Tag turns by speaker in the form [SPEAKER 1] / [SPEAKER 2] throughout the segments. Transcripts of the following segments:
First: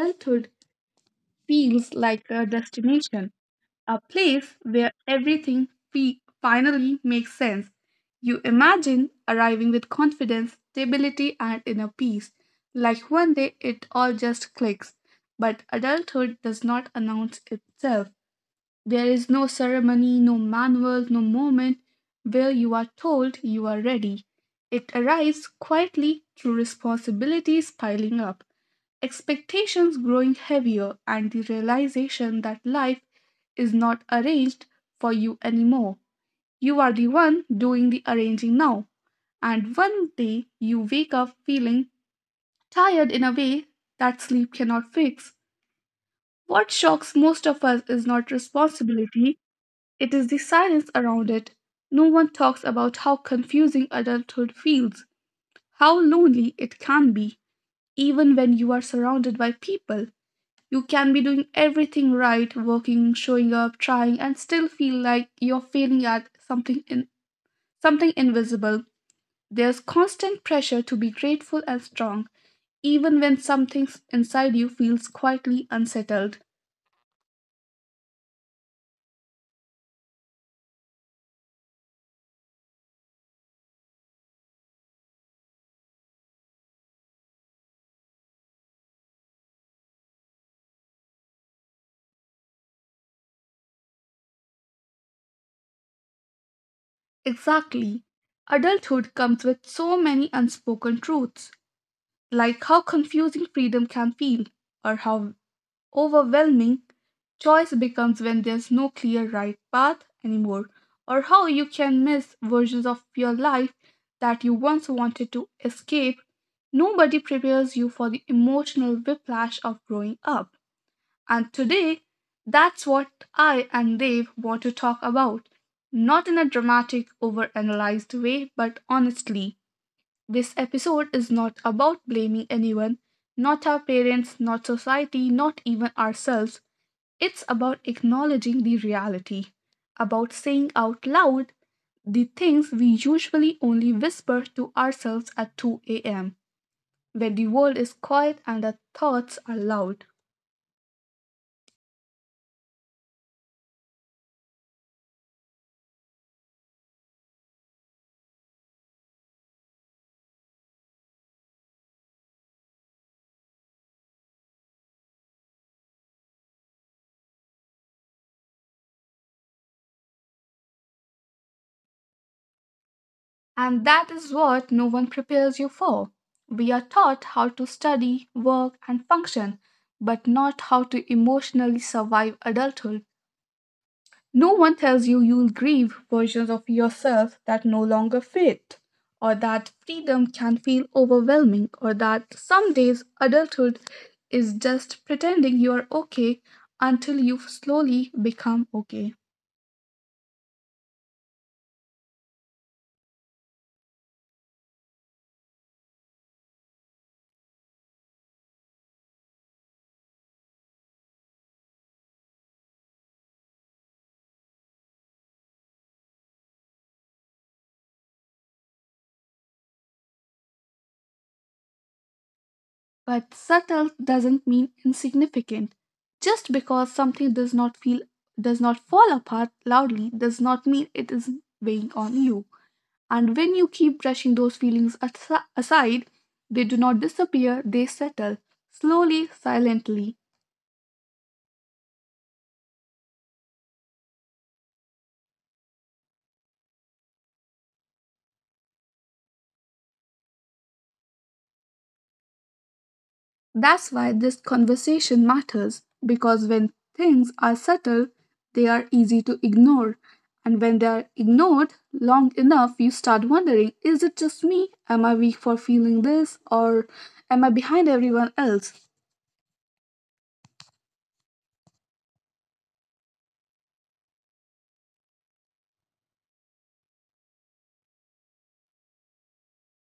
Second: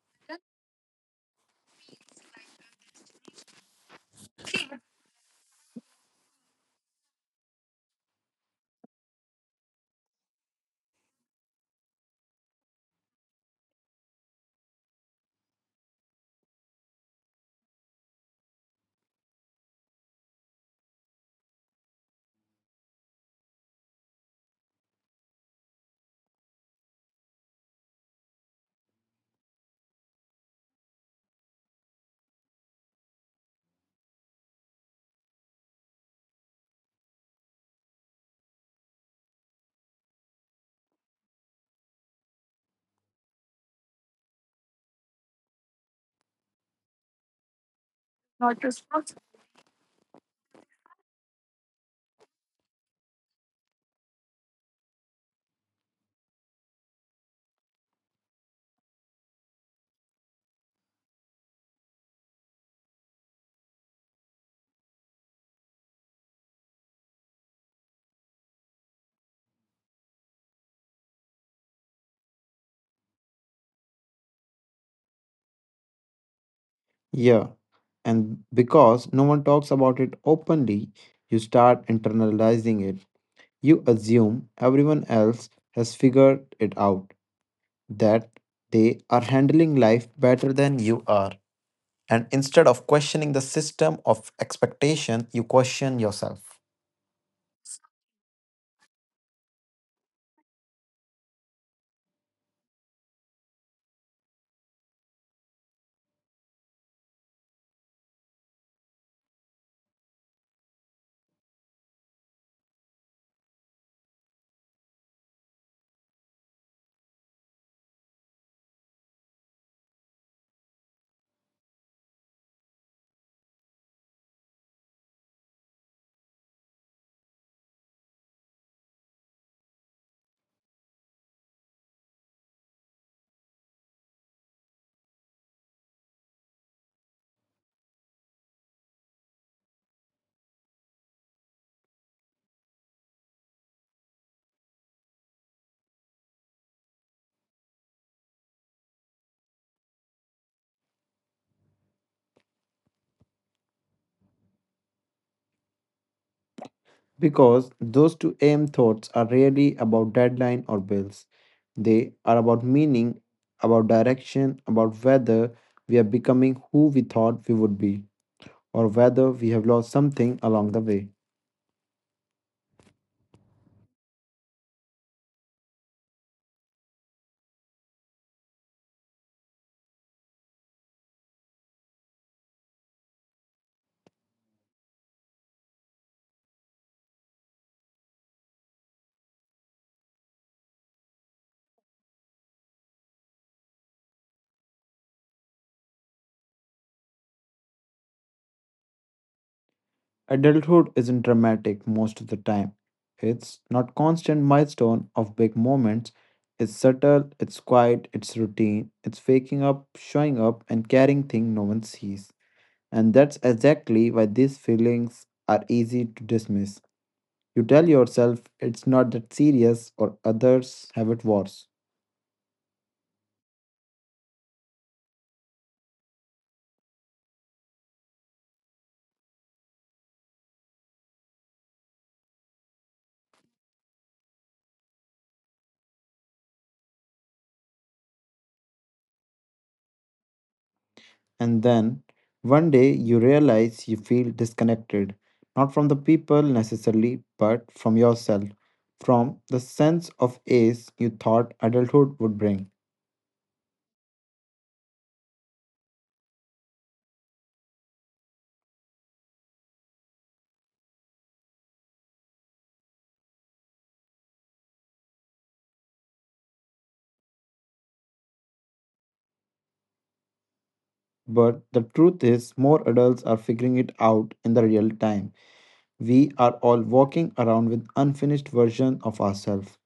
[SPEAKER 1] adulthood feels like a destination, a place where everything finally makes sense. You imagine arriving with confidence, stability, and inner peace, like one day it all just clicks. But adulthood does not announce itself. There is no ceremony, no manual, no moment where you are told you are ready. It arrives quietly through responsibilities piling up, expectations growing heavier, and the realization that life is not arranged for you anymore. You are the one doing the arranging now. And one day you wake up feeling tired in a way that sleep cannot fix. What shocks most of us is not
[SPEAKER 2] Not responsible.
[SPEAKER 1] responsibility, it is the silence around it. No one talks about how confusing adulthood feels, how lonely it can be. Even when you are surrounded by people, you can be doing everything right, working, showing up, trying, and still feel like you're failing at something, in something invisible. There's constant pressure to be grateful and strong, even when something inside you feels quietly unsettled.
[SPEAKER 2] Yeah. And because no one talks about it openly, you start internalizing it. You assume everyone else has figured it out, that they are handling life better than you are. And instead of questioning the system of expectation, you question yourself.
[SPEAKER 1] Exactly. Adulthood comes with so many unspoken truths, like how confusing freedom can feel, or how overwhelming choice becomes when there's no clear right path anymore, or how you can miss versions of your life that you once wanted to escape. Nobody prepares you for the emotional whiplash of growing up. And today, that's what I and Dave want to talk about. Not in a dramatic, overanalyzed way, but honestly. This episode is not about blaming anyone, not our parents, not society, not even ourselves. It's about acknowledging the reality, about saying out loud the things we usually only whisper to ourselves at 2 a.m., when the world is quiet and our thoughts are loud.
[SPEAKER 2] Because those 2 aim thoughts are rarely about deadline or bills. They are about meaning, about direction, about whether we are becoming who we thought we would be, or whether we have lost something along the way.
[SPEAKER 1] And that is what no one prepares you for. We are taught how to study, work, and function, but not how to emotionally survive adulthood. No one tells you you'll grieve versions of yourself that no longer fit, or that freedom can feel overwhelming, or that some days adulthood is just pretending you're okay until you slowly become okay.
[SPEAKER 2] Adulthood isn't dramatic most of the time. It's not constant milestone of big moments. It's subtle, it's quiet, it's routine, it's waking up, showing up, and carrying things no one sees. And that's exactly why these feelings are easy to dismiss. You tell yourself it's not that serious or others have it worse.
[SPEAKER 1] But subtle doesn't mean insignificant. Just because something does not feel, does not fall apart loudly, does not mean it is weighing on you. And when you keep brushing those feelings aside, they do not disappear, they settle slowly, silently.
[SPEAKER 2] And then one day you realize you feel disconnected, not from the people necessarily, but from yourself, from the sense of ace you thought adulthood would bring.
[SPEAKER 1] That's why this conversation matters, because when things are subtle, they are easy to ignore. And when they are ignored long enough, you start wondering, is it just me? Am I weak for feeling this? Or am I behind everyone else?
[SPEAKER 2] But the truth is, more adults are figuring it out in the real time. We are all walking around with unfinished version of ourselves,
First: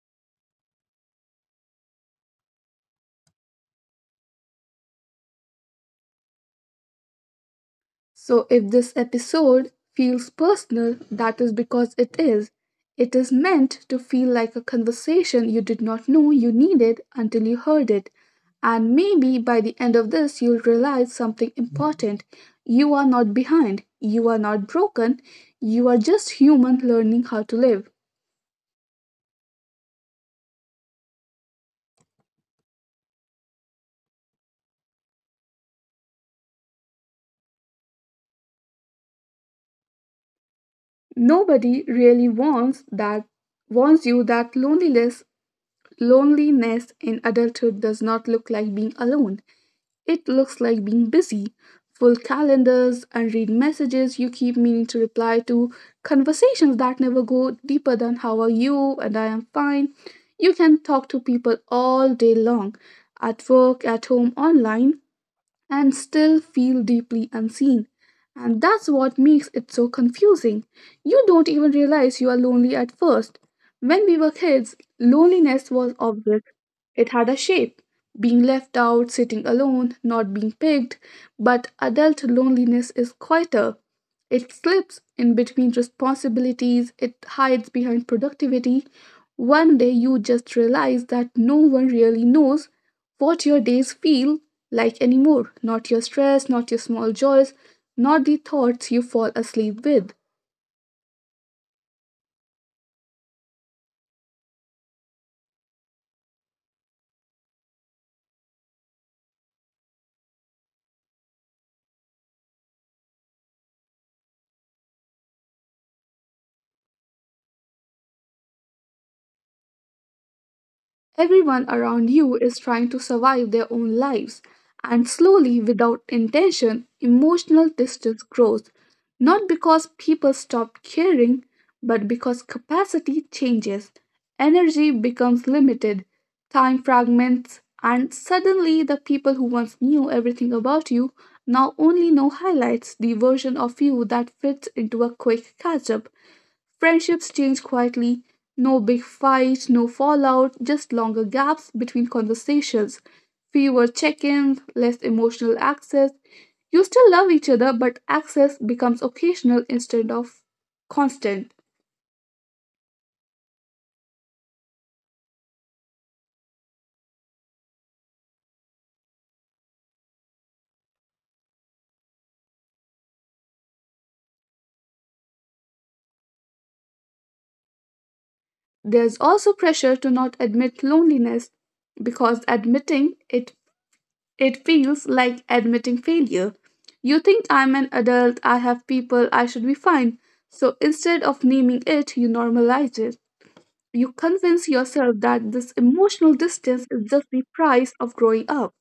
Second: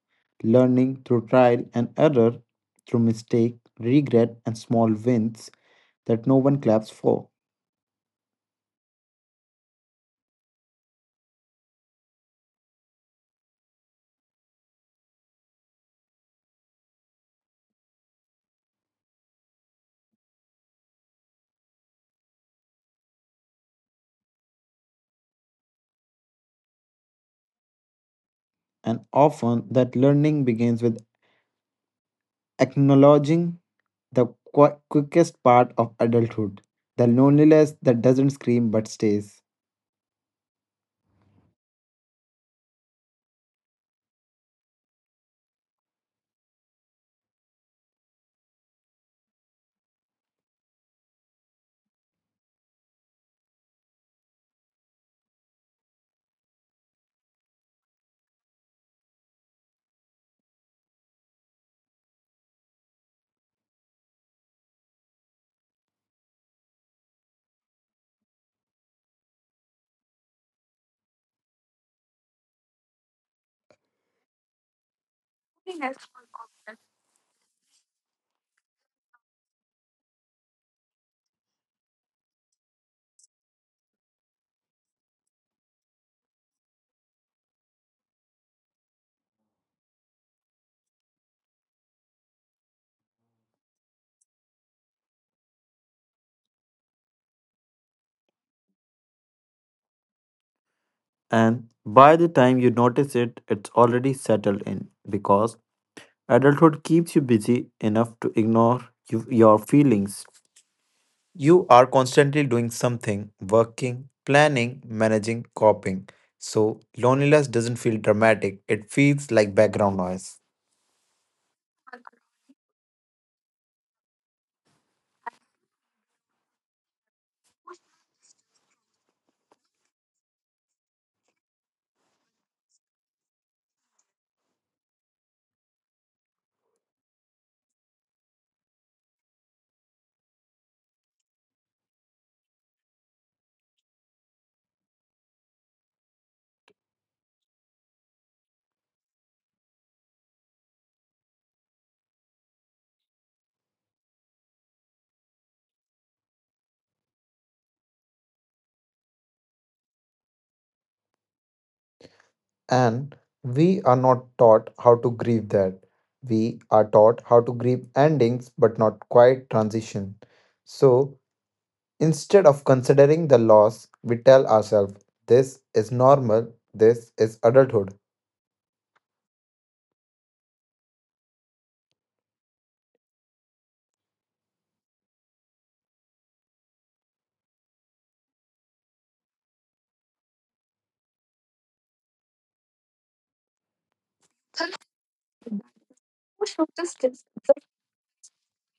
[SPEAKER 2] learning through trial and error, through mistake, regret and small wins that no one claps for.
[SPEAKER 1] So, if this episode feels personal, that is because it is. It is meant to feel like a conversation you did not know you needed until you heard it. And maybe by the end of this, you'll realize something important. You are not behind, you are not broken, you are just human learning how to live.
[SPEAKER 2] And often that learning begins with acknowledging the quickest part of adulthood, the loneliness that doesn't scream but stays.
[SPEAKER 1] Nobody really wants that, warns you that loneliness, loneliness in adulthood does not look like being alone. It looks like being busy, full calendars, unread messages you keep meaning to reply to, conversations that never go deeper than how are you and I am fine. You can talk to people all day long, at work, at home, online, and still feel deeply unseen. And that's what makes it so confusing. You don't even realize you are lonely at first. When we were kids, loneliness was obvious. It had a shape, being left out, sitting alone, not being picked. But adult loneliness is quieter. It slips in between responsibilities, it hides behind productivity. One day you just realize that no one really knows what your days feel like anymore. Not your stress, not your small joys, not the thoughts you fall asleep with.
[SPEAKER 2] And by the time you notice it, it's already settled in because adulthood keeps you busy enough to ignore you, your feelings. You are constantly doing something, working, planning, managing, coping. So loneliness doesn't feel dramatic, it feels like background noise.
[SPEAKER 1] Everyone around you is trying to survive their own lives, and slowly, without intention, emotional distance grows, not because people stop caring, but because capacity changes. Energy becomes limited, time fragments, and suddenly the people who once knew everything about you now only know highlights, the version of you that fits into a quick catch up. Friendships change quietly. No big fights, no fallout, just longer gaps between conversations, fewer check ins, less emotional access. You still love each other, but access becomes occasional instead of constant.
[SPEAKER 2] And we are not taught how to grieve that. We are taught how to grieve endings but not quite transition. So instead of considering the loss, we tell ourselves this is normal, this is adulthood.
[SPEAKER 1] There's also pressure to not admit loneliness, because admitting it feels like admitting failure. You think I'm an adult, I have people, I should be fine. So instead of naming it, you normalize it. You convince yourself that this emotional distance is just the price of growing up.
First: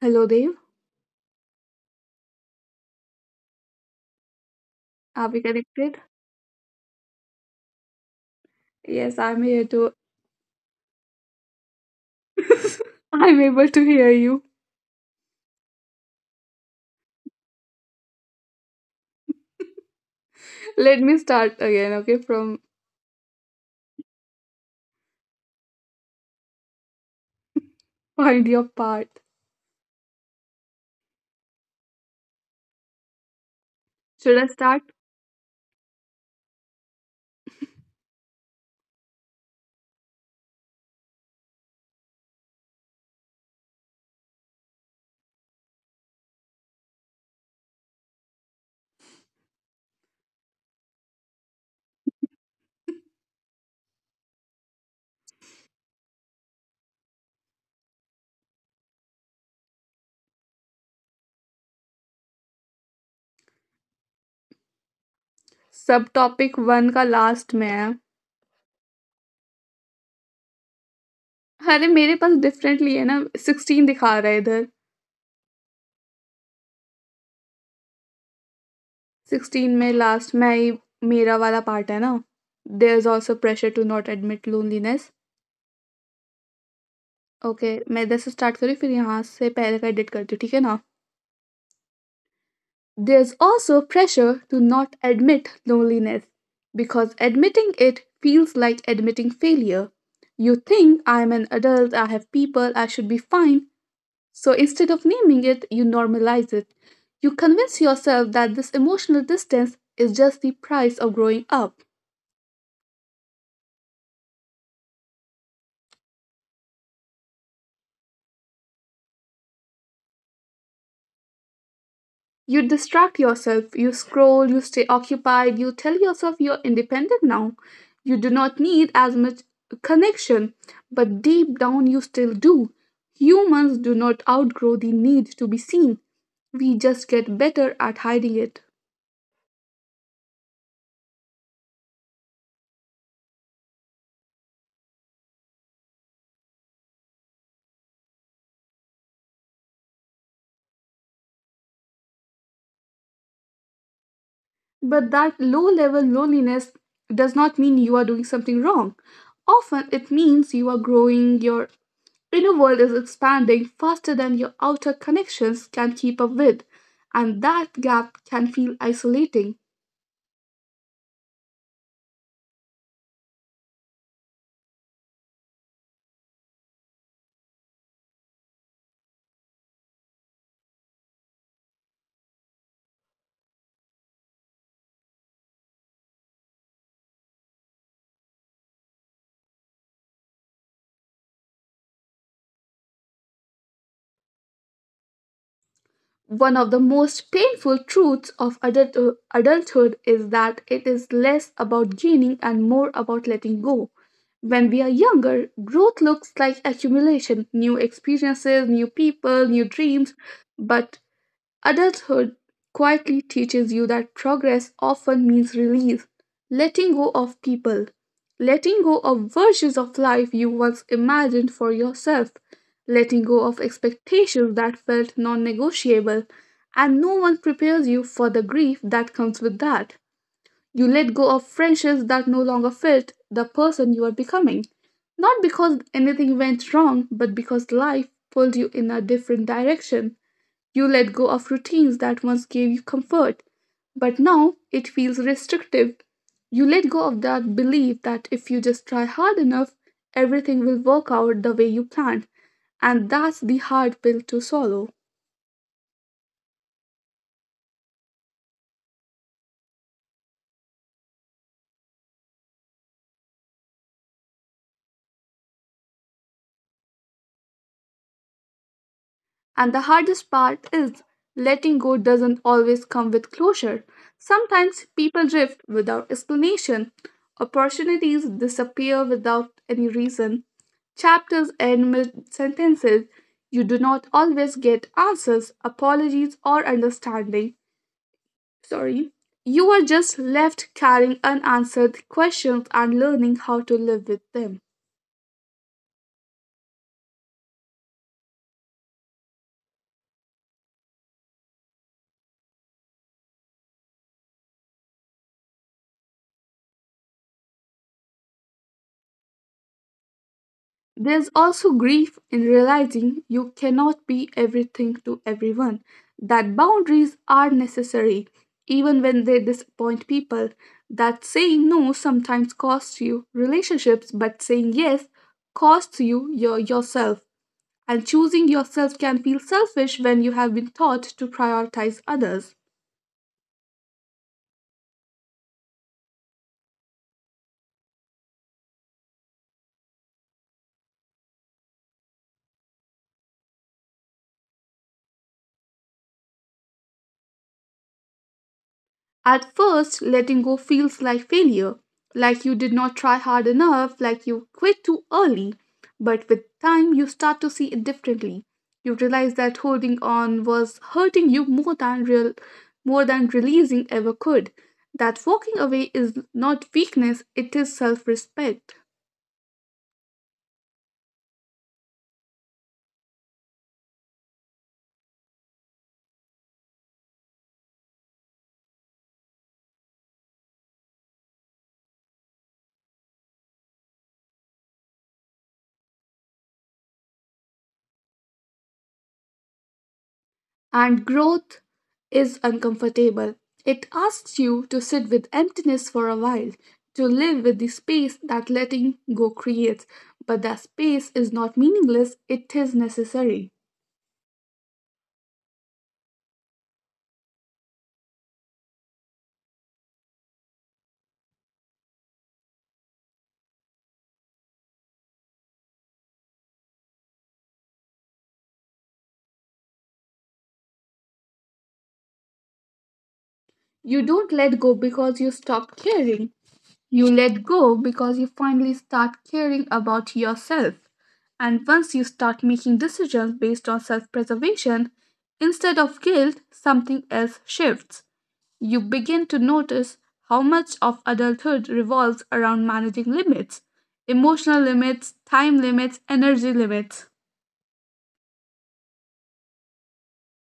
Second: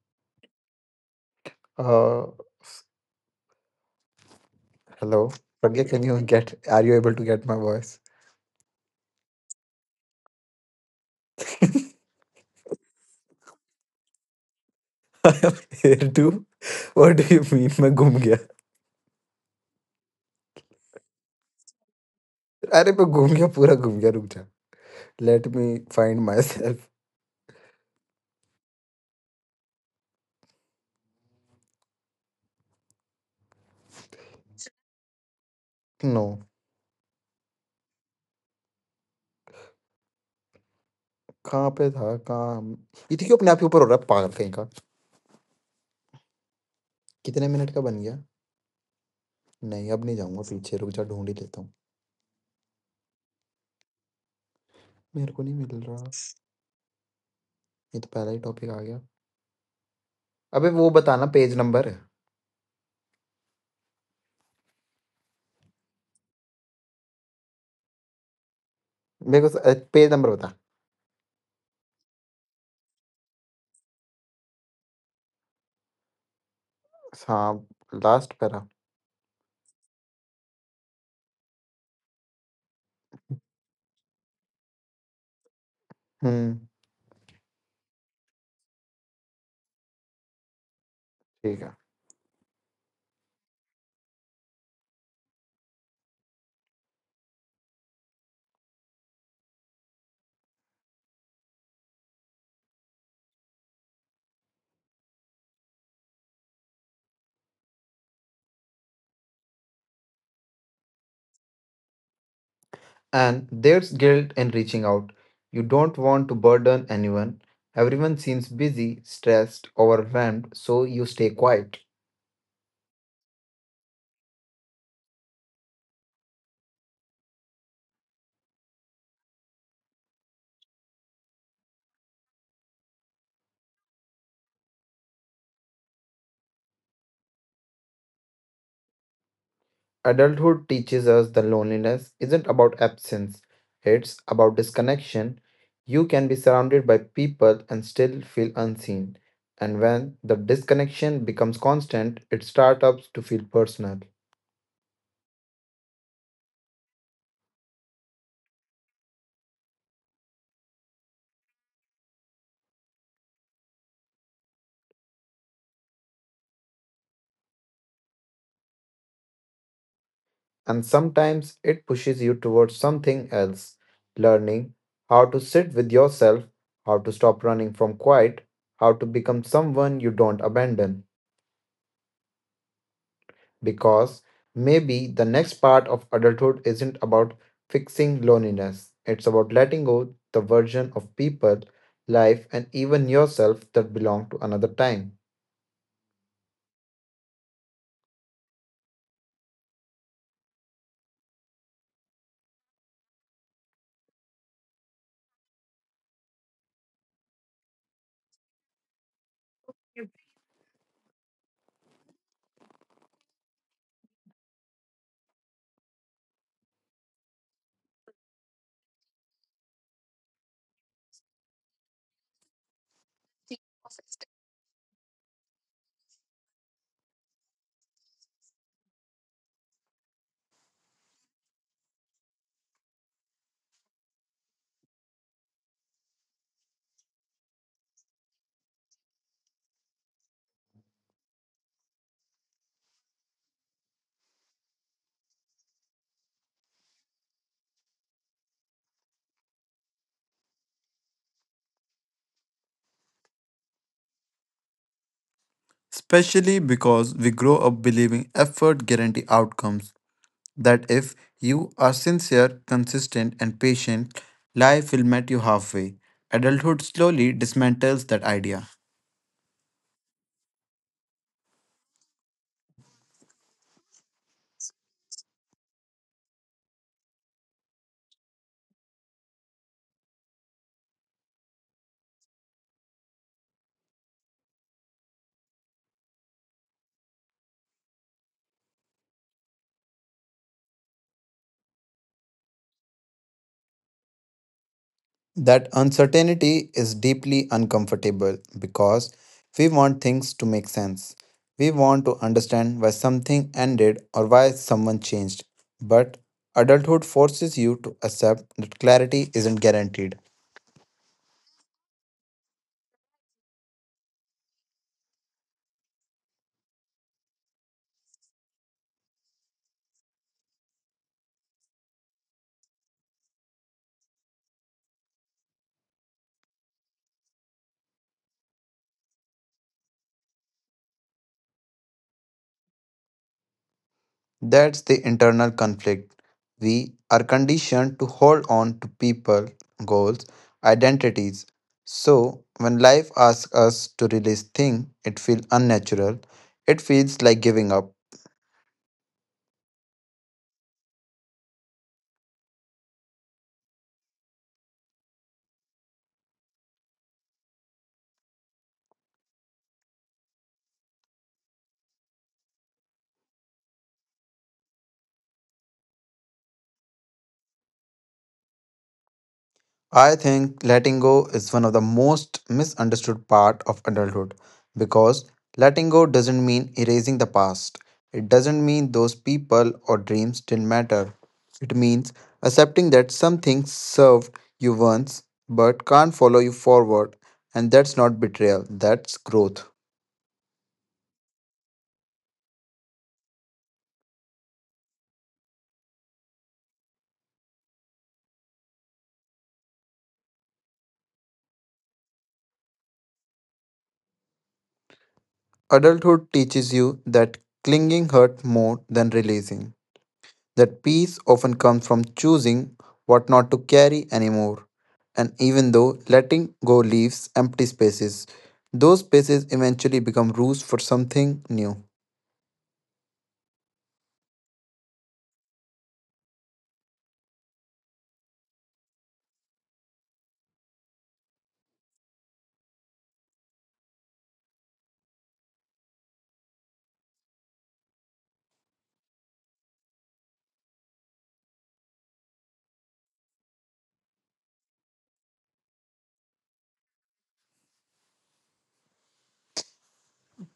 [SPEAKER 1] Hello, Dave.
[SPEAKER 2] Uh, Hello.
[SPEAKER 1] Are we
[SPEAKER 2] Pragya,
[SPEAKER 1] connected?
[SPEAKER 2] are you able to get my voice?
[SPEAKER 1] Yes, I'm here too. I'm able to hear you.
[SPEAKER 2] I am here to what do you mean मैं घूम गया.
[SPEAKER 1] Let me start again, okay? From
[SPEAKER 2] अरे मैं घूम गया पूरा घूम गया रुक जा. Let me find myself.
[SPEAKER 1] find your part. Should I start?
[SPEAKER 2] No. कहाँ पे था कहाँ हम- ये देखिए अपने आप ही ऊपर हो रहा है पागल कहीं का. कितने मिनट का बन गया? नहीं अब नहीं जाऊंगा पीछे रुक जा ढूंढ ही लेता हूँ. मेरे को नहीं मिल रहा ये. तो पहला ही टॉपिक आ गया. अबे वो बताना पेज नंबर.
[SPEAKER 1] सबटॉपिक वन का लास्ट में है.
[SPEAKER 2] मेरे को पेज नंबर बता.
[SPEAKER 1] अरे मेरे पास डिफरेंटली है ना सिक्सटीन दिखा रहा है इधर.
[SPEAKER 2] हाँ, लास्ट पैरा.
[SPEAKER 1] सिक्सटीन में लास्ट में ही मेरा वाला पार्ट है ना. There is also pressure to not admit loneliness.
[SPEAKER 2] Hmm.
[SPEAKER 1] Okay मैं 10 से स्टार्ट करी फिर यहाँ से पहले का एडिट करती हूँ ठीक है ना.
[SPEAKER 2] ठीक है.
[SPEAKER 1] There's also pressure to not admit loneliness because admitting it feels like admitting failure. You think I'm an adult, I have people, I should be fine. So instead of naming it, you normalize it. You convince yourself that this emotional distance is just the price of growing up.
[SPEAKER 2] And there's guilt in reaching out. You don't want to burden anyone. Everyone seems busy, stressed, overwhelmed, so you stay quiet.
[SPEAKER 1] You distract yourself, you scroll, you stay occupied, you tell yourself you're independent now. You do not need as much connection, but deep down you still do. Humans do not outgrow the need to be seen, we just get better at hiding it.
[SPEAKER 2] Adulthood teaches us that loneliness isn't about absence, it's about disconnection. You can be surrounded by people and still feel unseen. And when the disconnection becomes constant, it starts to feel personal.
[SPEAKER 1] But that low level loneliness does not mean you are doing something wrong. Often it means you are growing, you're inner world is expanding faster than your outer connections can keep up with, and that gap can feel isolating.
[SPEAKER 2] And sometimes it pushes you towards something else. Learning how to sit with yourself, how to stop running from quiet, how to become someone you don't abandon. Because maybe the next part of adulthood isn't about fixing loneliness, it's about letting go the version of people, life, and even yourself that belong to another time.
[SPEAKER 1] One of the most painful truths of adulthood is that it is less about gaining and more about letting go. When we are younger, growth looks like accumulation, new experiences, new people, new dreams. But adulthood quietly teaches you that progress often means release, letting go of people, letting go of versions of life you once imagined for yourself, letting go of expectations that felt non negotiable, and no one prepares you for the grief that comes with that. You let go of friendships that no longer fit the person you are becoming, not because anything went wrong, but because life pulled you in a different direction. You let go of routines that once gave you comfort, but now it feels restrictive. You let go of that belief that if you just try hard enough, everything will work out the way you planned, and that's the hard pill to swallow.
[SPEAKER 2] Especially because we grow up believing effort guarantee outcomes. That if you are sincere, consistent, and patient, life will meet you halfway. Adulthood slowly dismantles that idea.
[SPEAKER 1] And the hardest part is, letting go doesn't always come with closure. Sometimes people drift without explanation, opportunities disappear without any reason, chapters end mid sentences. You do not always get answers, apologies, or understanding. Sorry. You are just left carrying unanswered questions and learning how to live with them.
[SPEAKER 2] That uncertainty is deeply uncomfortable because we want things to make sense. We want to understand why something ended or why someone changed. But adulthood forces you to accept that clarity isn't guaranteed.
[SPEAKER 1] There's also grief in realizing you cannot be everything to everyone, that boundaries are necessary, even when they disappoint people, that saying no sometimes costs you relationships, but saying yes costs you yourself. And choosing yourself can feel selfish when you have been taught to prioritize others.
[SPEAKER 2] That's the internal conflict. We are conditioned to hold on to people, goals, identities. So when life asks us to release things, it feels unnatural. It feels like giving up.
[SPEAKER 1] At first, letting go feels like failure, like you did not try hard enough, like you quit too early. But with time, you start to see it differently. You realize that holding on was hurting you more than real, more than releasing ever could. That walking away is not weakness, it is self respect.
[SPEAKER 2] I think letting go is one of the most misunderstood part of adulthood because letting go doesn't mean erasing the past. It doesn't mean those people or dreams didn't matter. It means accepting that something served you once but can't follow you forward, and that's not betrayal, that's growth.
[SPEAKER 1] And growth is uncomfortable. It asks you to sit with emptiness for a while, to live with the space that letting go creates. But that space is not meaningless, it is necessary.
[SPEAKER 2] Adulthood teaches you that clinging hurt more than releasing. That peace often comes from choosing what not to carry anymore. And even though letting go leaves empty spaces, those spaces eventually become roots for something new.
[SPEAKER 1] You don't let go because you stop caring. You let go because you finally start caring about yourself. And once you start making decisions based on self preservation instead of guilt, something else shifts. You begin to notice how much of adulthood revolves around managing limits, emotional limits, time limits, energy limits.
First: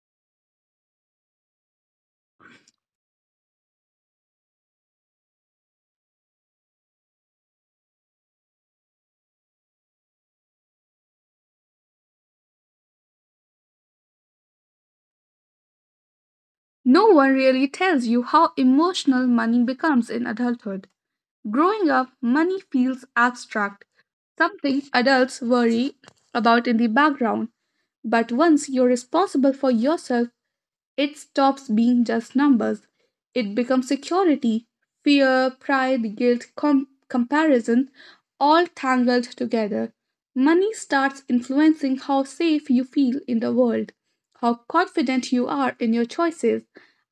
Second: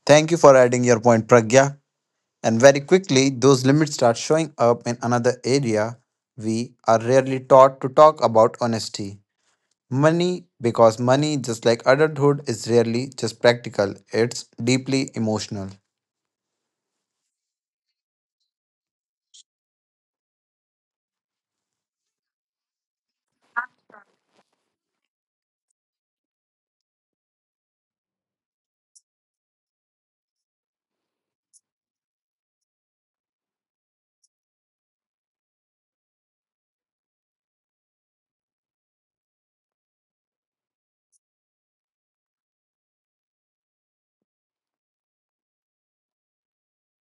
[SPEAKER 2] Thank you for adding your point, Pragya. And very quickly, those limits start showing up in another area we are rarely taught to talk about honesty. Money, because money, just like adulthood, is rarely just practical, it's deeply emotional.
[SPEAKER 1] No one really tells you how emotional money becomes in adulthood. Growing up, money feels abstract, something adults worry about in the background. But once you're responsible for yourself, it stops being just numbers. It becomes security, fear, pride, guilt, comparison, all tangled together. Money starts influencing how safe you feel in the world, how confident you are in your choices,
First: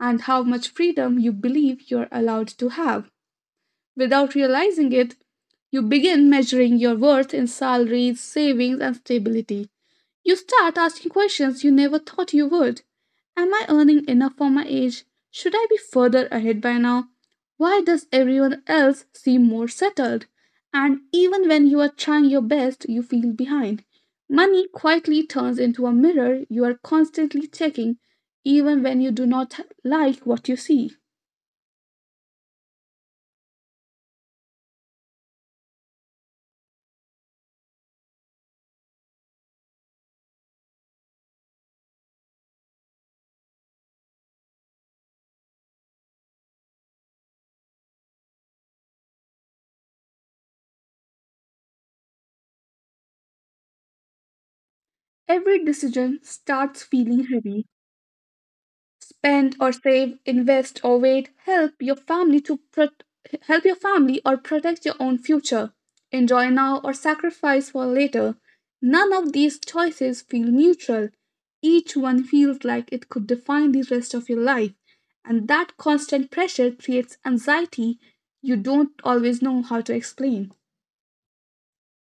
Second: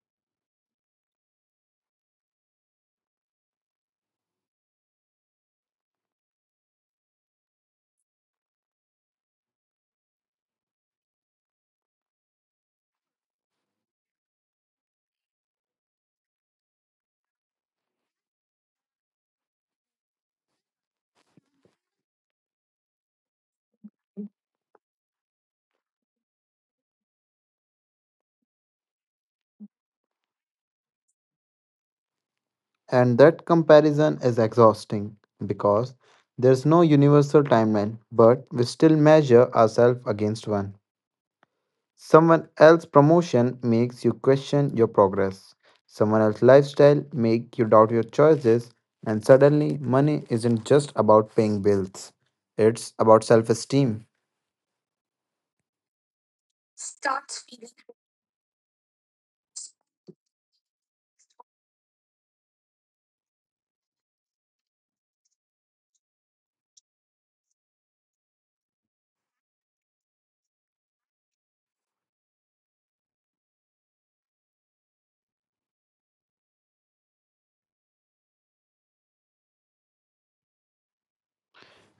[SPEAKER 1] and how much freedom you believe you're allowed to have. Without realizing it, you begin measuring your worth in salaries, savings, and stability. You start asking questions you never thought you would. Am I earning enough for my age? Should I be further ahead by now? Why does everyone else seem more settled? And even when you are trying your best, you feel behind. Money quietly turns into a mirror you are constantly checking, even when you do not like what you see.
[SPEAKER 2] And that comparison is exhausting because there's no universal timeline, but we still measure ourselves against one. Someone else's promotion makes you question your progress. Someone else's lifestyle makes you doubt your choices, and suddenly money isn't just about paying bills. It's about self-esteem,
[SPEAKER 1] Every decision starts feeling heavy: spend or save, invest or wait, help your family or protect your own future, enjoy now or sacrifice for later. None of these choices feel neutral. Each one feels like it could define the rest of your life, and that constant pressure creates anxiety you don't always know how to explain.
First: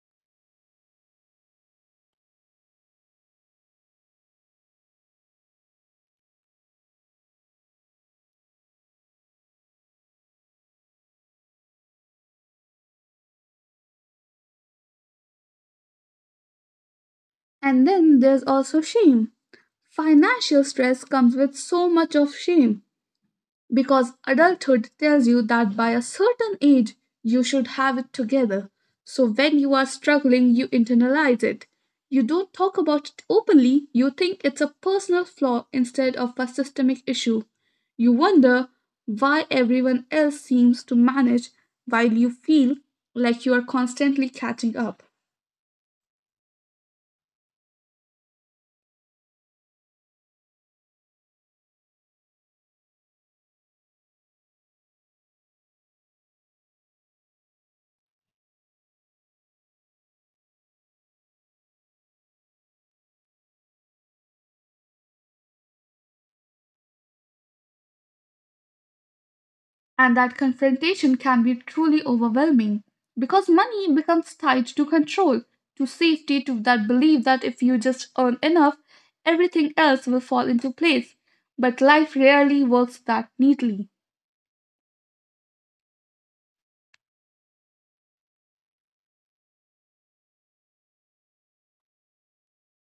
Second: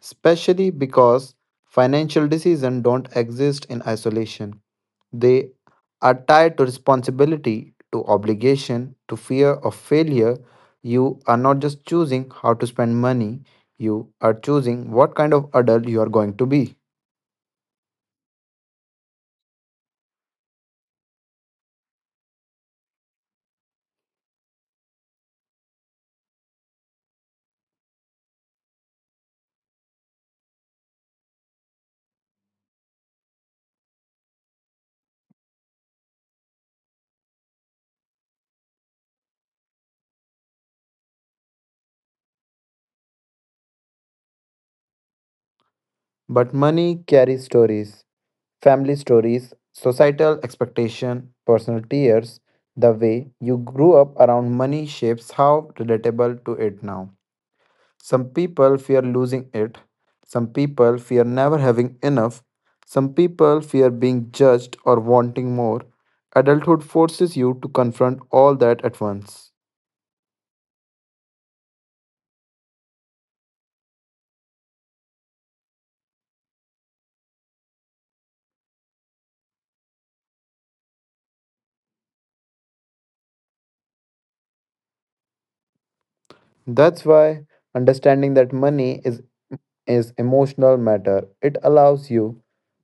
[SPEAKER 2] especially because financial decisions don't exist in isolation. They are tied to responsibility, to obligation, to fear of failure. You are not just choosing how to spend money, you are choosing what kind of adult you are going to be.
[SPEAKER 1] And then there's also shame. Financial stress comes with so much of shame, because adulthood tells you that by a certain age you should have it together. So when you are struggling, you internalize it. You don't talk about it openly, you think it's a personal flaw instead of a systemic issue. You wonder why everyone else seems to manage while you feel like you are constantly catching up.
[SPEAKER 2] But money carries stories, family stories, societal expectation, personal tears. The way you grew up around money shapes how relatable to it now. Some people fear losing it. Some people fear never having enough. Some people fear being judged or wanting more. Adulthood forces you to confront all that at once.
[SPEAKER 1] And that confrontation can be truly overwhelming, because money becomes tied to control, to safety, to that belief that if you just earn enough, everything else will fall into place. But life rarely works that neatly.
[SPEAKER 2] That's why understanding that money is emotional matter. It allows you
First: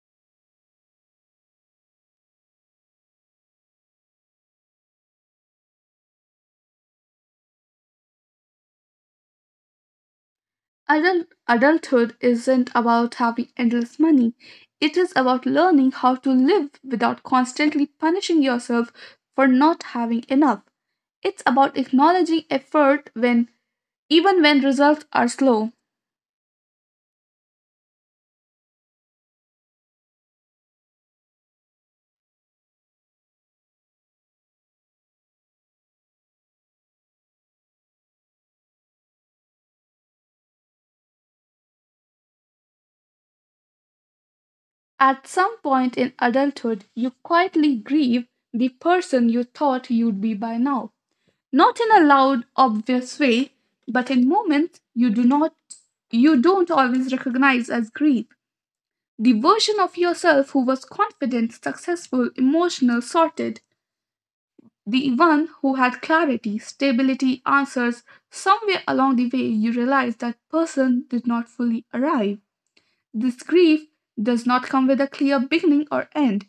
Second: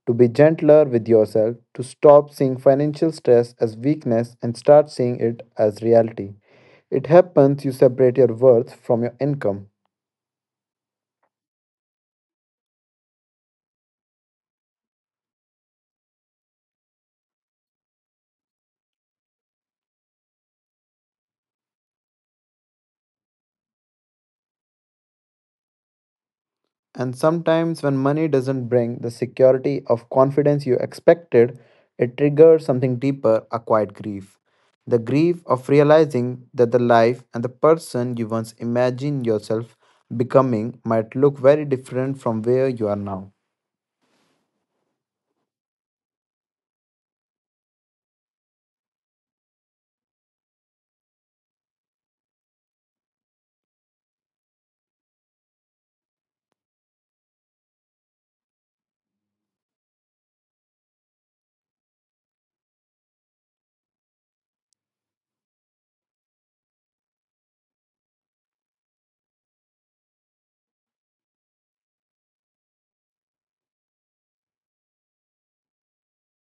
[SPEAKER 2] to be gentler with yourself, to stop seeing financial stress as weakness and start seeing it as reality. It happens you separate your worth from your income.
[SPEAKER 1] Adulthood isn't about having endless money. It is about learning how to live without constantly punishing yourself for not having enough. It's about acknowledging effort when even when results are slow.
[SPEAKER 2] And sometimes, when money doesn't bring the security of confidence you expected, it triggers something deeper, a quiet grief. The grief of realizing that the life and the person you once imagined yourself becoming might look very different from where you are now.
[SPEAKER 1] At some point in adulthood, you quietly grieve the person you thought you'd be by now. Not in a loud, obvious way, but in moments you do not you don't always recognize as grief. The version of yourself who was confident, successful, emotional, sorted, the one who had clarity, stability, answers, somewhere along the way you realize that person did not fully arrive. This grief does not come with a clear beginning or end.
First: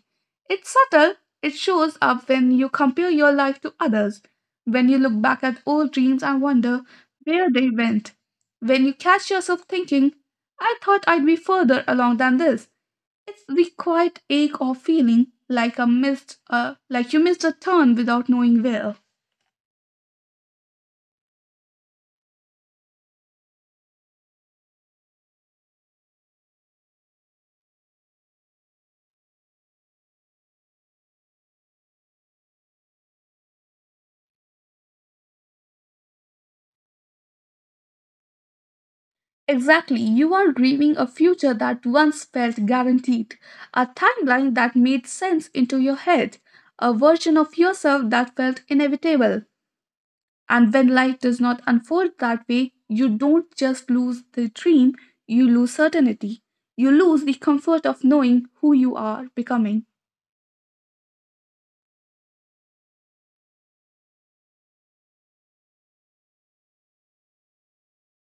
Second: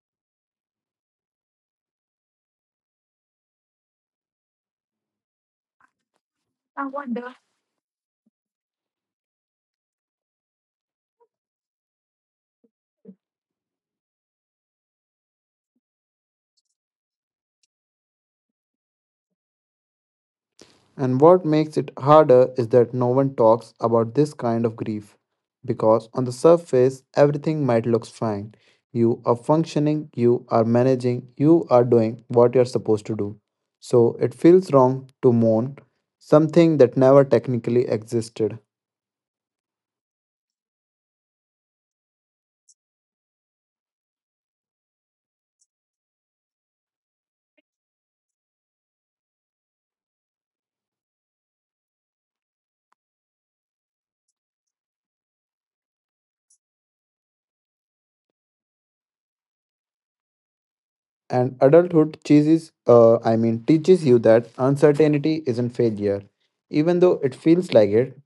[SPEAKER 1] It's subtle, it shows up when you compare your life to others, when you look back at old dreams and wonder where they went, when you catch yourself thinking, I thought I'd be further along than this. It's the quiet ache of feeling like like you missed a turn without knowing where.
[SPEAKER 2] And what makes it harder is that no one talks about this kind of grief. Because on the surface, everything might look fine. You are functioning, you are managing, you are doing what you're supposed to do. So it feels wrong to mourn something that never technically existed.
[SPEAKER 1] Exactly, you are grieving a future that once felt guaranteed, a timeline that made sense into your head, a version of yourself that felt inevitable. And when life does not unfold that way, you don't just lose the dream, you lose certainty. You lose the comfort of knowing who you are becoming.
[SPEAKER 2] And adulthood teaches, I mean, teaches you that uncertainty isn't failure, even though it feels like it.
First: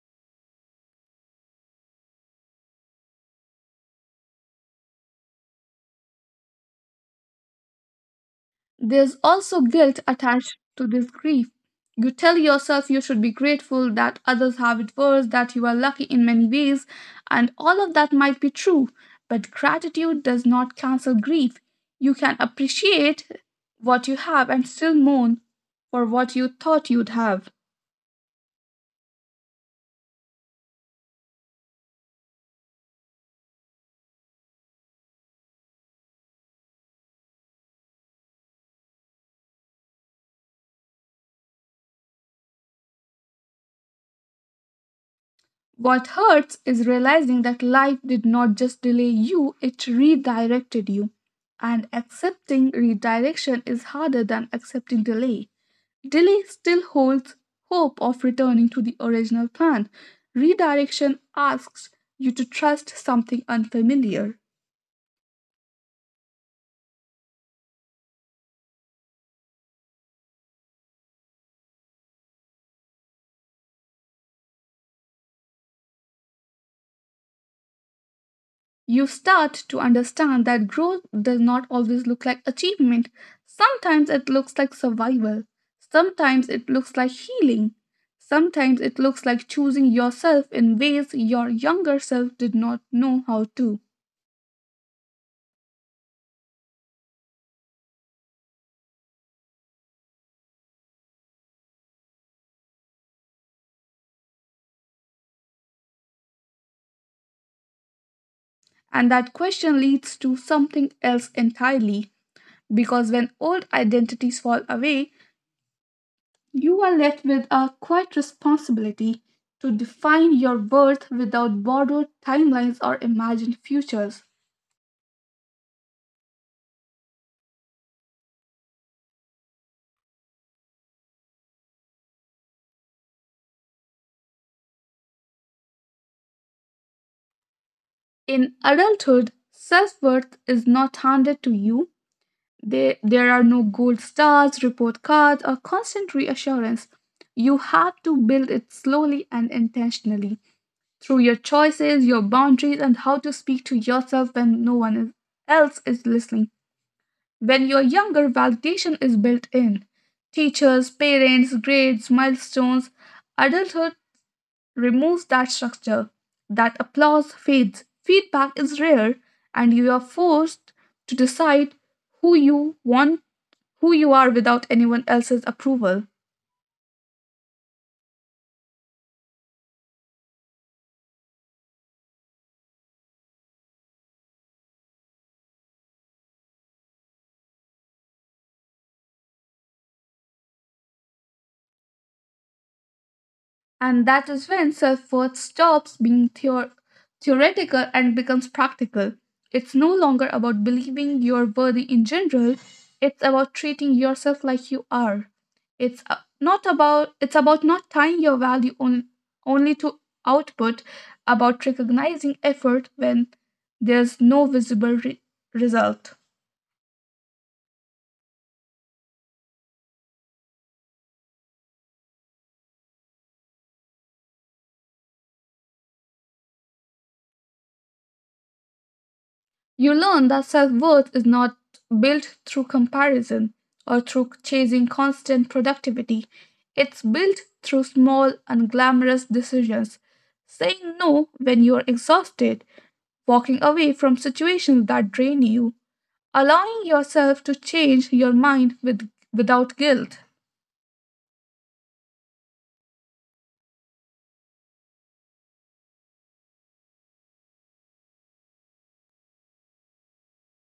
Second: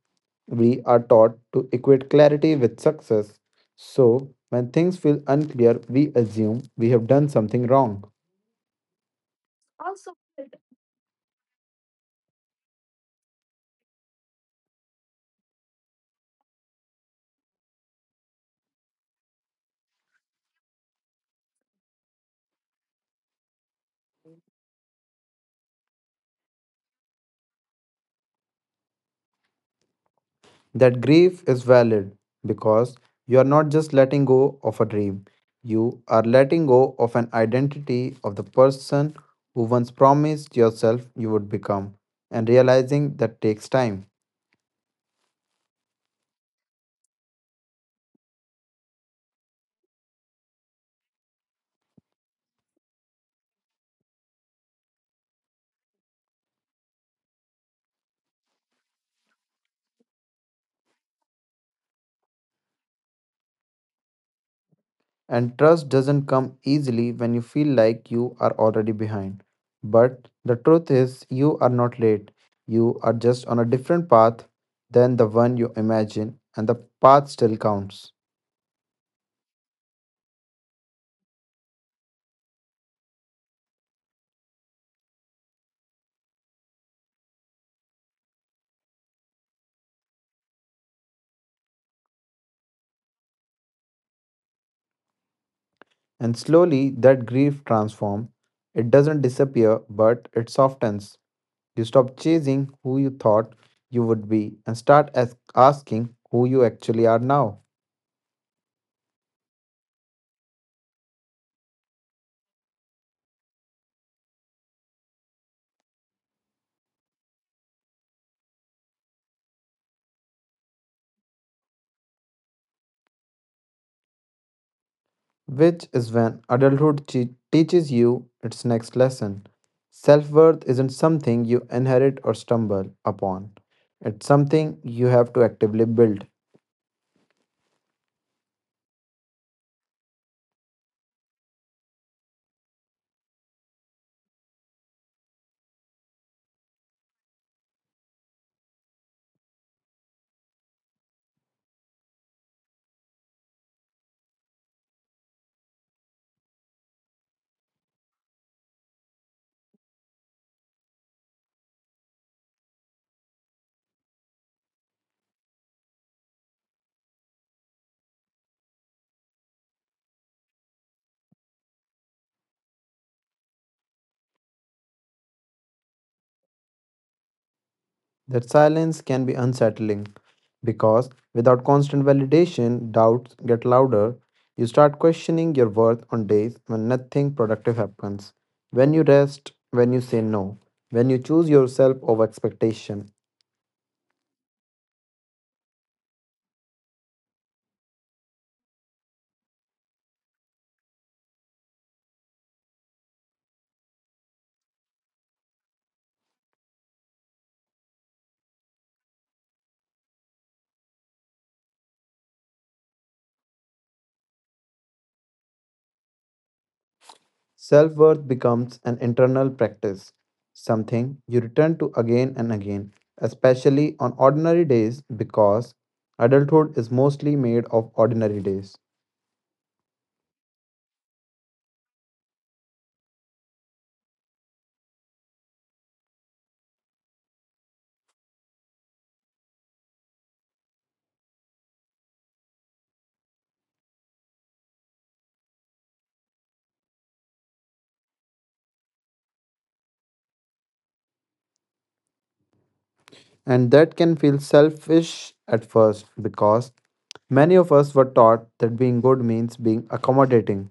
[SPEAKER 2] We are taught to equate clarity with success. So, when things feel unclear, we assume we have done something wrong.
[SPEAKER 1] There's also guilt attached to this grief. You tell yourself you should be grateful that others have it worse, that you are lucky in many ways, and all of that might be true, but gratitude does not cancel grief. You can appreciate what you have and still mourn for what you thought you'd have.
[SPEAKER 2] That grief is valid because you are not just letting go of a dream, you are letting go of an identity of the person who once promised yourself you would become, and realizing that takes time.
[SPEAKER 1] What hurts is realizing that life did not just delay you, it redirected you. And accepting redirection is harder than accepting delay. Delhi still holds hope of returning to the original plan. Redirection asks you to trust something unfamiliar.
[SPEAKER 2] And trust doesn't come easily when you feel like you are already behind. But the truth is, you are not late. You are just on a different path than the one you imagine, and the path still counts.
[SPEAKER 1] You start to understand that growth does not always look like achievement. Sometimes it looks like survival. Sometimes it looks like healing. Sometimes it looks like choosing yourself in ways your younger self did not know how to.
[SPEAKER 2] And slowly, that grief transforms. It doesn't disappear, but it softens. You stop chasing who you thought you would be and start asking who you actually are now.
[SPEAKER 1] And that question leads to something else entirely, because when old identities fall away, you are left with a quiet responsibility to define your worth without borrowed timelines or imagined futures.
[SPEAKER 2] Which is when adulthood teaches you its next lesson. Self worth isn't something you inherit or stumble upon, it's something you have to actively build.
[SPEAKER 1] In adulthood, self worth is not handed to you. There are no gold stars, report cards, or constant reassurance. You have to build it slowly and intentionally through your choices, your boundaries, and how to speak to yourself when no one is- else is listening. When you're younger, validation is built in. Teachers, parents, grades, milestones. Adulthood removes that structure. That applause fades. Feedback is rare, and you are forced to decide who you want, who you are without anyone else's approval.
[SPEAKER 2] That silence can be unsettling because without constant validation, doubts get louder. You start questioning your worth on days when nothing productive happens. When you rest, when you say no, when you choose yourself over expectation,
[SPEAKER 1] And that is when self worth stops being theoretical and becomes practical. It's no longer about believing you're worthy in general, it's about treating yourself like you are. It's uh, it's about not tying your value on, only to output, about recognizing effort when there's no visible result.
[SPEAKER 2] self worth becomes an internal practice, something you return to again and again, especially on ordinary days because adulthood is mostly made of ordinary days.
[SPEAKER 1] You learn that self worth is not built through comparison or through chasing constant productivity. It's built through small, unglamorous decisions. Saying no when you are exhausted, walking away from situations that drain you, allowing yourself to change your mind without guilt.
[SPEAKER 2] And that can feel selfish at first because many of us were taught that being good means being accommodating,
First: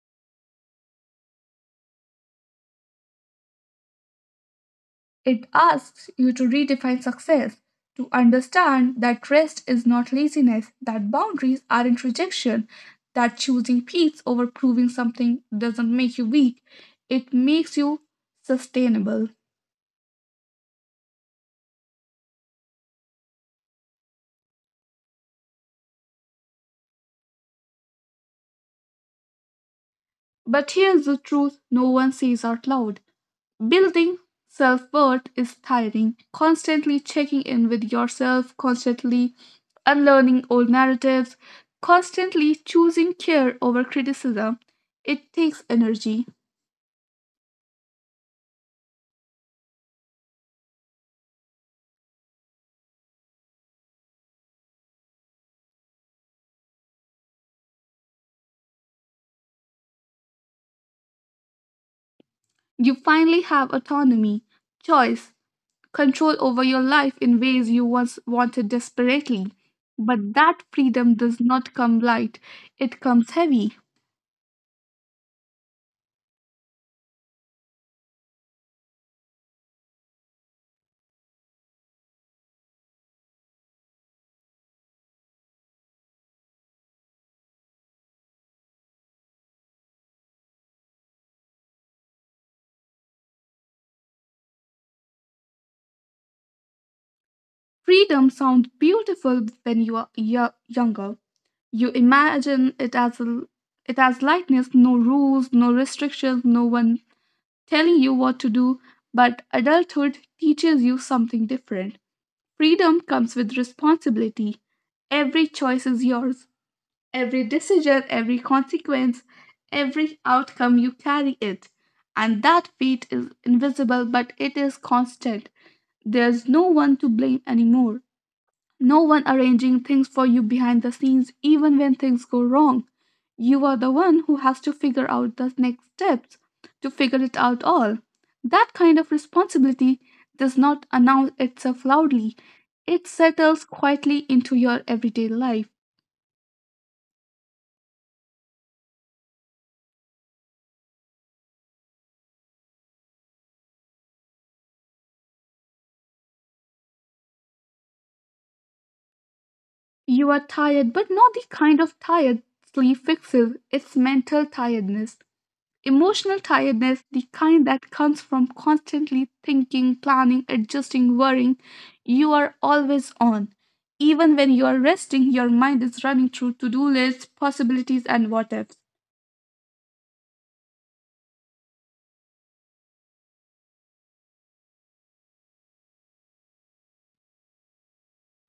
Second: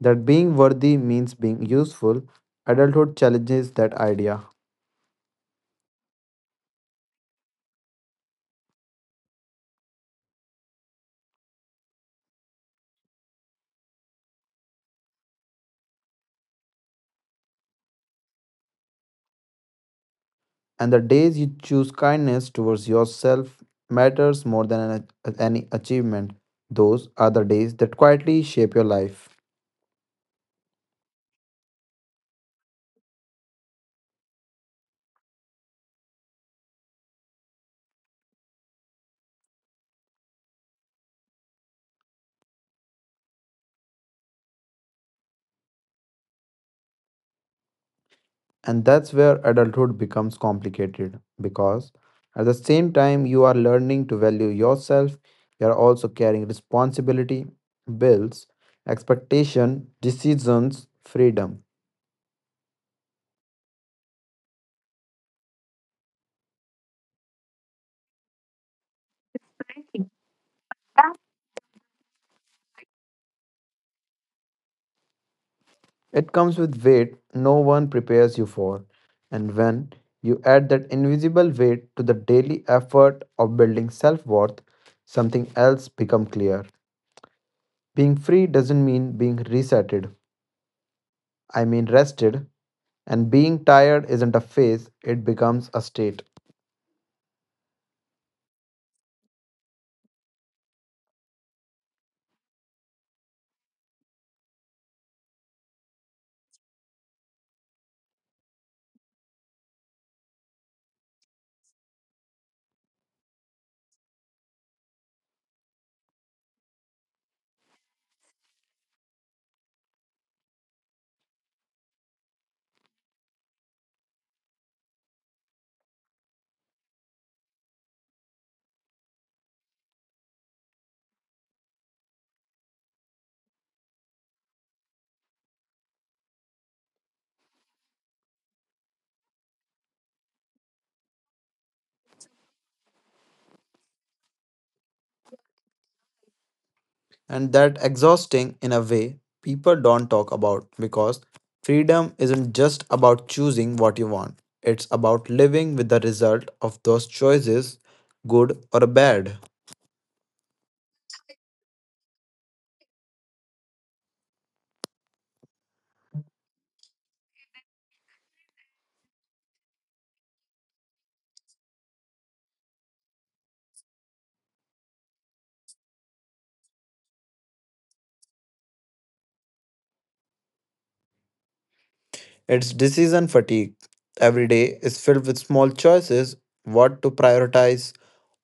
[SPEAKER 2] that being worthy means being useful. Adulthood challenges that idea.
[SPEAKER 1] It asks you to redefine success, to understand that rest is not laziness, that boundaries aren't rejection, that choosing peace over proving something doesn't make you weak, it makes you sustainable.
[SPEAKER 2] And the days you choose kindness towards yourself matters more than any achievement. Those are the days that quietly shape your life.
[SPEAKER 1] But here's the truth no one says out loud: building self worth is tiring, constantly checking in with yourself, constantly unlearning old narratives, constantly choosing care over criticism. It takes energy.
[SPEAKER 2] And that's where adulthood becomes complicated because at the same time you are learning to value yourself, you are also carrying responsibility, bills, expectation, decisions, freedom.
[SPEAKER 1] You finally have autonomy, choice, control over your life in ways you once wanted desperately. But that freedom does not come light, it comes heavy.
[SPEAKER 2] It comes with weight no one prepares you for. And when you add that invisible weight to the daily effort of building self worth, something else becomes clear. Being free doesn't mean being resetted, I mean rested. And being tired isn't a phase, it becomes a state.
[SPEAKER 1] Freedom sounds beautiful when you are younger. You imagine it as lightness, no rules, no restrictions, no one telling you what to do. But adulthood teaches you something different. Freedom comes with responsibility. Every choice is yours. Every decision, every consequence, every outcome, you carry it. And that weight is invisible, but it is constant. There's no one to blame anymore. No one arranging things for you behind the scenes, even when things go wrong. You are the one who has to figure out the next steps, to figure it out all. That kind of responsibility does not announce itself loudly, it settles quietly into your everyday life.
[SPEAKER 2] And that exhausting in a way people don't talk about because freedom isn't just about choosing what you want, it's about living with the result of those choices, good or bad.
[SPEAKER 1] You are tired, but not the kind of tired sleep fixes. It's mental tiredness, emotional tiredness, the kind that comes from constantly thinking, planning, adjusting, worrying. You are always on. Even when you are resting, your mind is running through to do lists, possibilities, and what ifs.
[SPEAKER 2] It's decision fatigue. Every day is filled with small choices, what to prioritize,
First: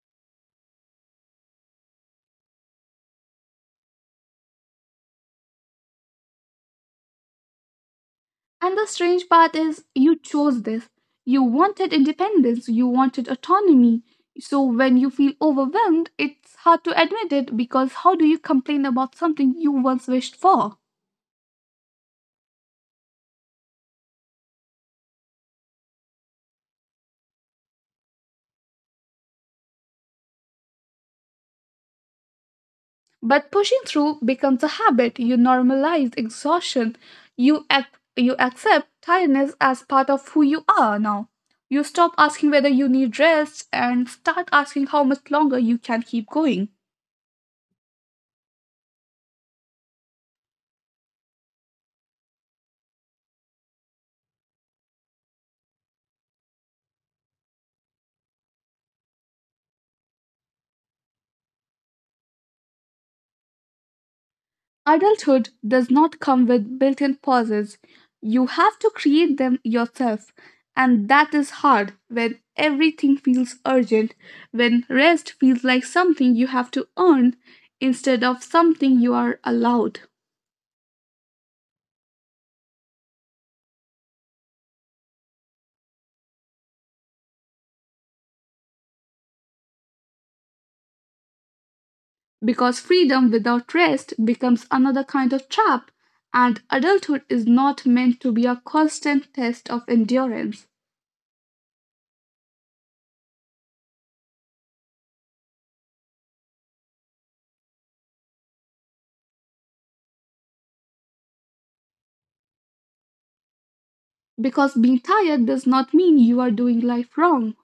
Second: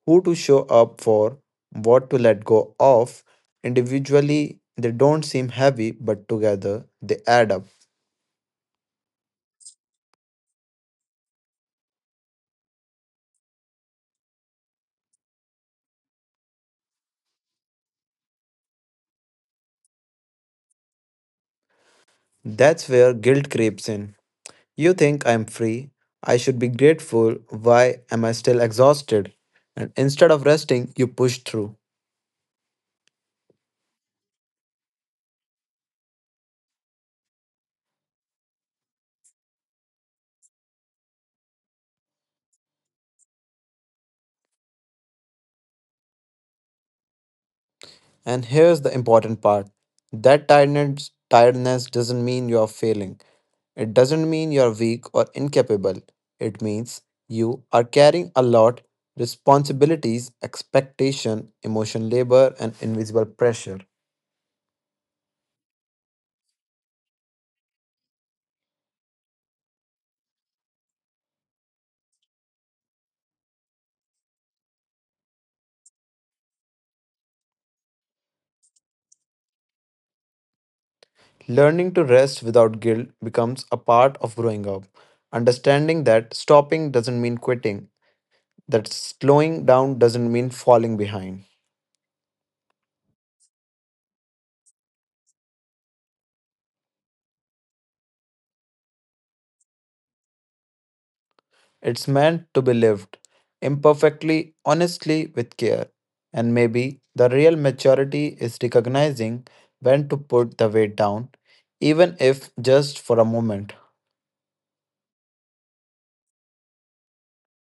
[SPEAKER 2] who to show up for, what to let go of. Individually they don't seem heavy, but together they add up.
[SPEAKER 1] And the strange part is, you chose this. You wanted independence, you wanted autonomy. So when you feel overwhelmed, it's hard to admit it, because how do you complain about something you once wished for?
[SPEAKER 2] That's where guilt creeps in. You think I'm free? I should be grateful. Why am I still exhausted? And instead of resting, you push through.
[SPEAKER 1] But pushing through becomes a habit. You normalize exhaustion. You accept tiredness as part of who you are now. You stop asking whether you need rest and start asking how much longer you can keep going.
[SPEAKER 2] And here's the important part, that tiredness doesn't mean you are failing, it doesn't mean you are weak or incapable. It means you are carrying a lot, responsibilities, expectation, emotion labor, and invisible pressure.
[SPEAKER 1] Adulthood does not come with built in pauses. You have to create them yourself. And that is hard when everything feels urgent, when rest feels like something you have to earn instead of something you are allowed.
[SPEAKER 2] Learning to rest without guilt becomes a part of growing up. Understanding that stopping doesn't mean quitting, that slowing down doesn't mean falling behind.
[SPEAKER 1] Because freedom without rest becomes another kind of trap, and adulthood is not meant to be a constant test of endurance.
[SPEAKER 2] It's meant to be lived imperfectly, honestly, with care. And maybe the real maturity is recognizing when to put the weight down, even if just for a moment.
[SPEAKER 1] Because being tired does not mean you are doing life wrong.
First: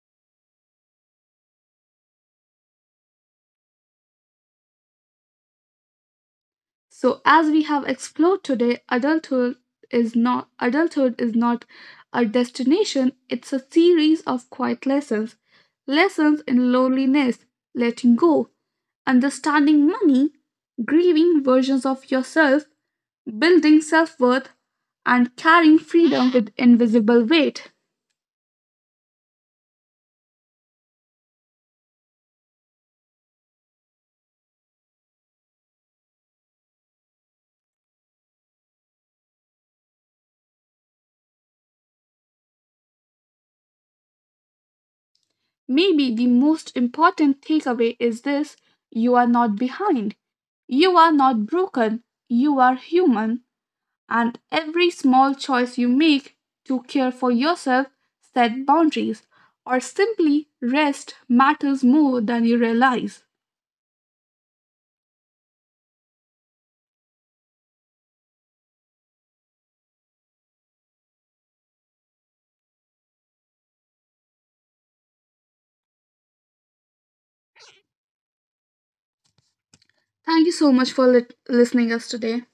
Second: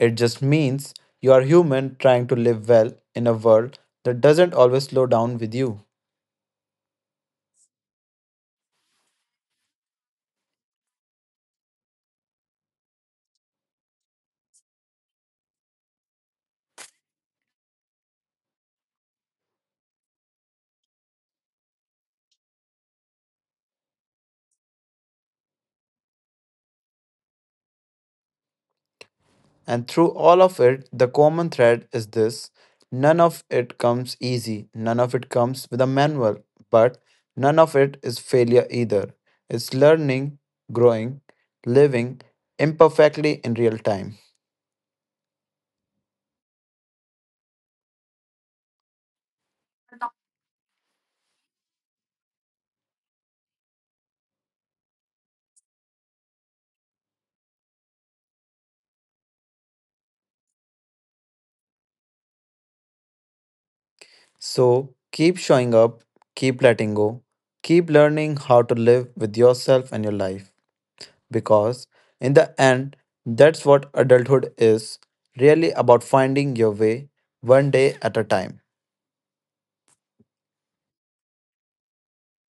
[SPEAKER 2] It just means you are human trying to live well in a world that doesn't always slow down with you.
[SPEAKER 1] So as we have explored today, adulthood is not a destination, it's a series of quiet lessons. Lessons in loneliness, letting go, understanding money, grieving versions of yourself, building self-worth and carrying freedom with invisible weight.
[SPEAKER 2] And through all of it, the common thread is this, none of it comes easy, none of it comes with a manual, but none of it is failure either. It's learning, growing, living imperfectly in real time.
[SPEAKER 1] Maybe the most important takeaway is this: you are not behind. You are not broken. You are human. And every small choice you make to care for yourself, set boundaries, or simply rest matters more than you realize.
[SPEAKER 2] So keep showing up, keep letting go, keep learning how to live with yourself and your life. Because in the end, that's what adulthood is really about, finding your way one day at a time.
[SPEAKER 1] Thank you so much for listening us today.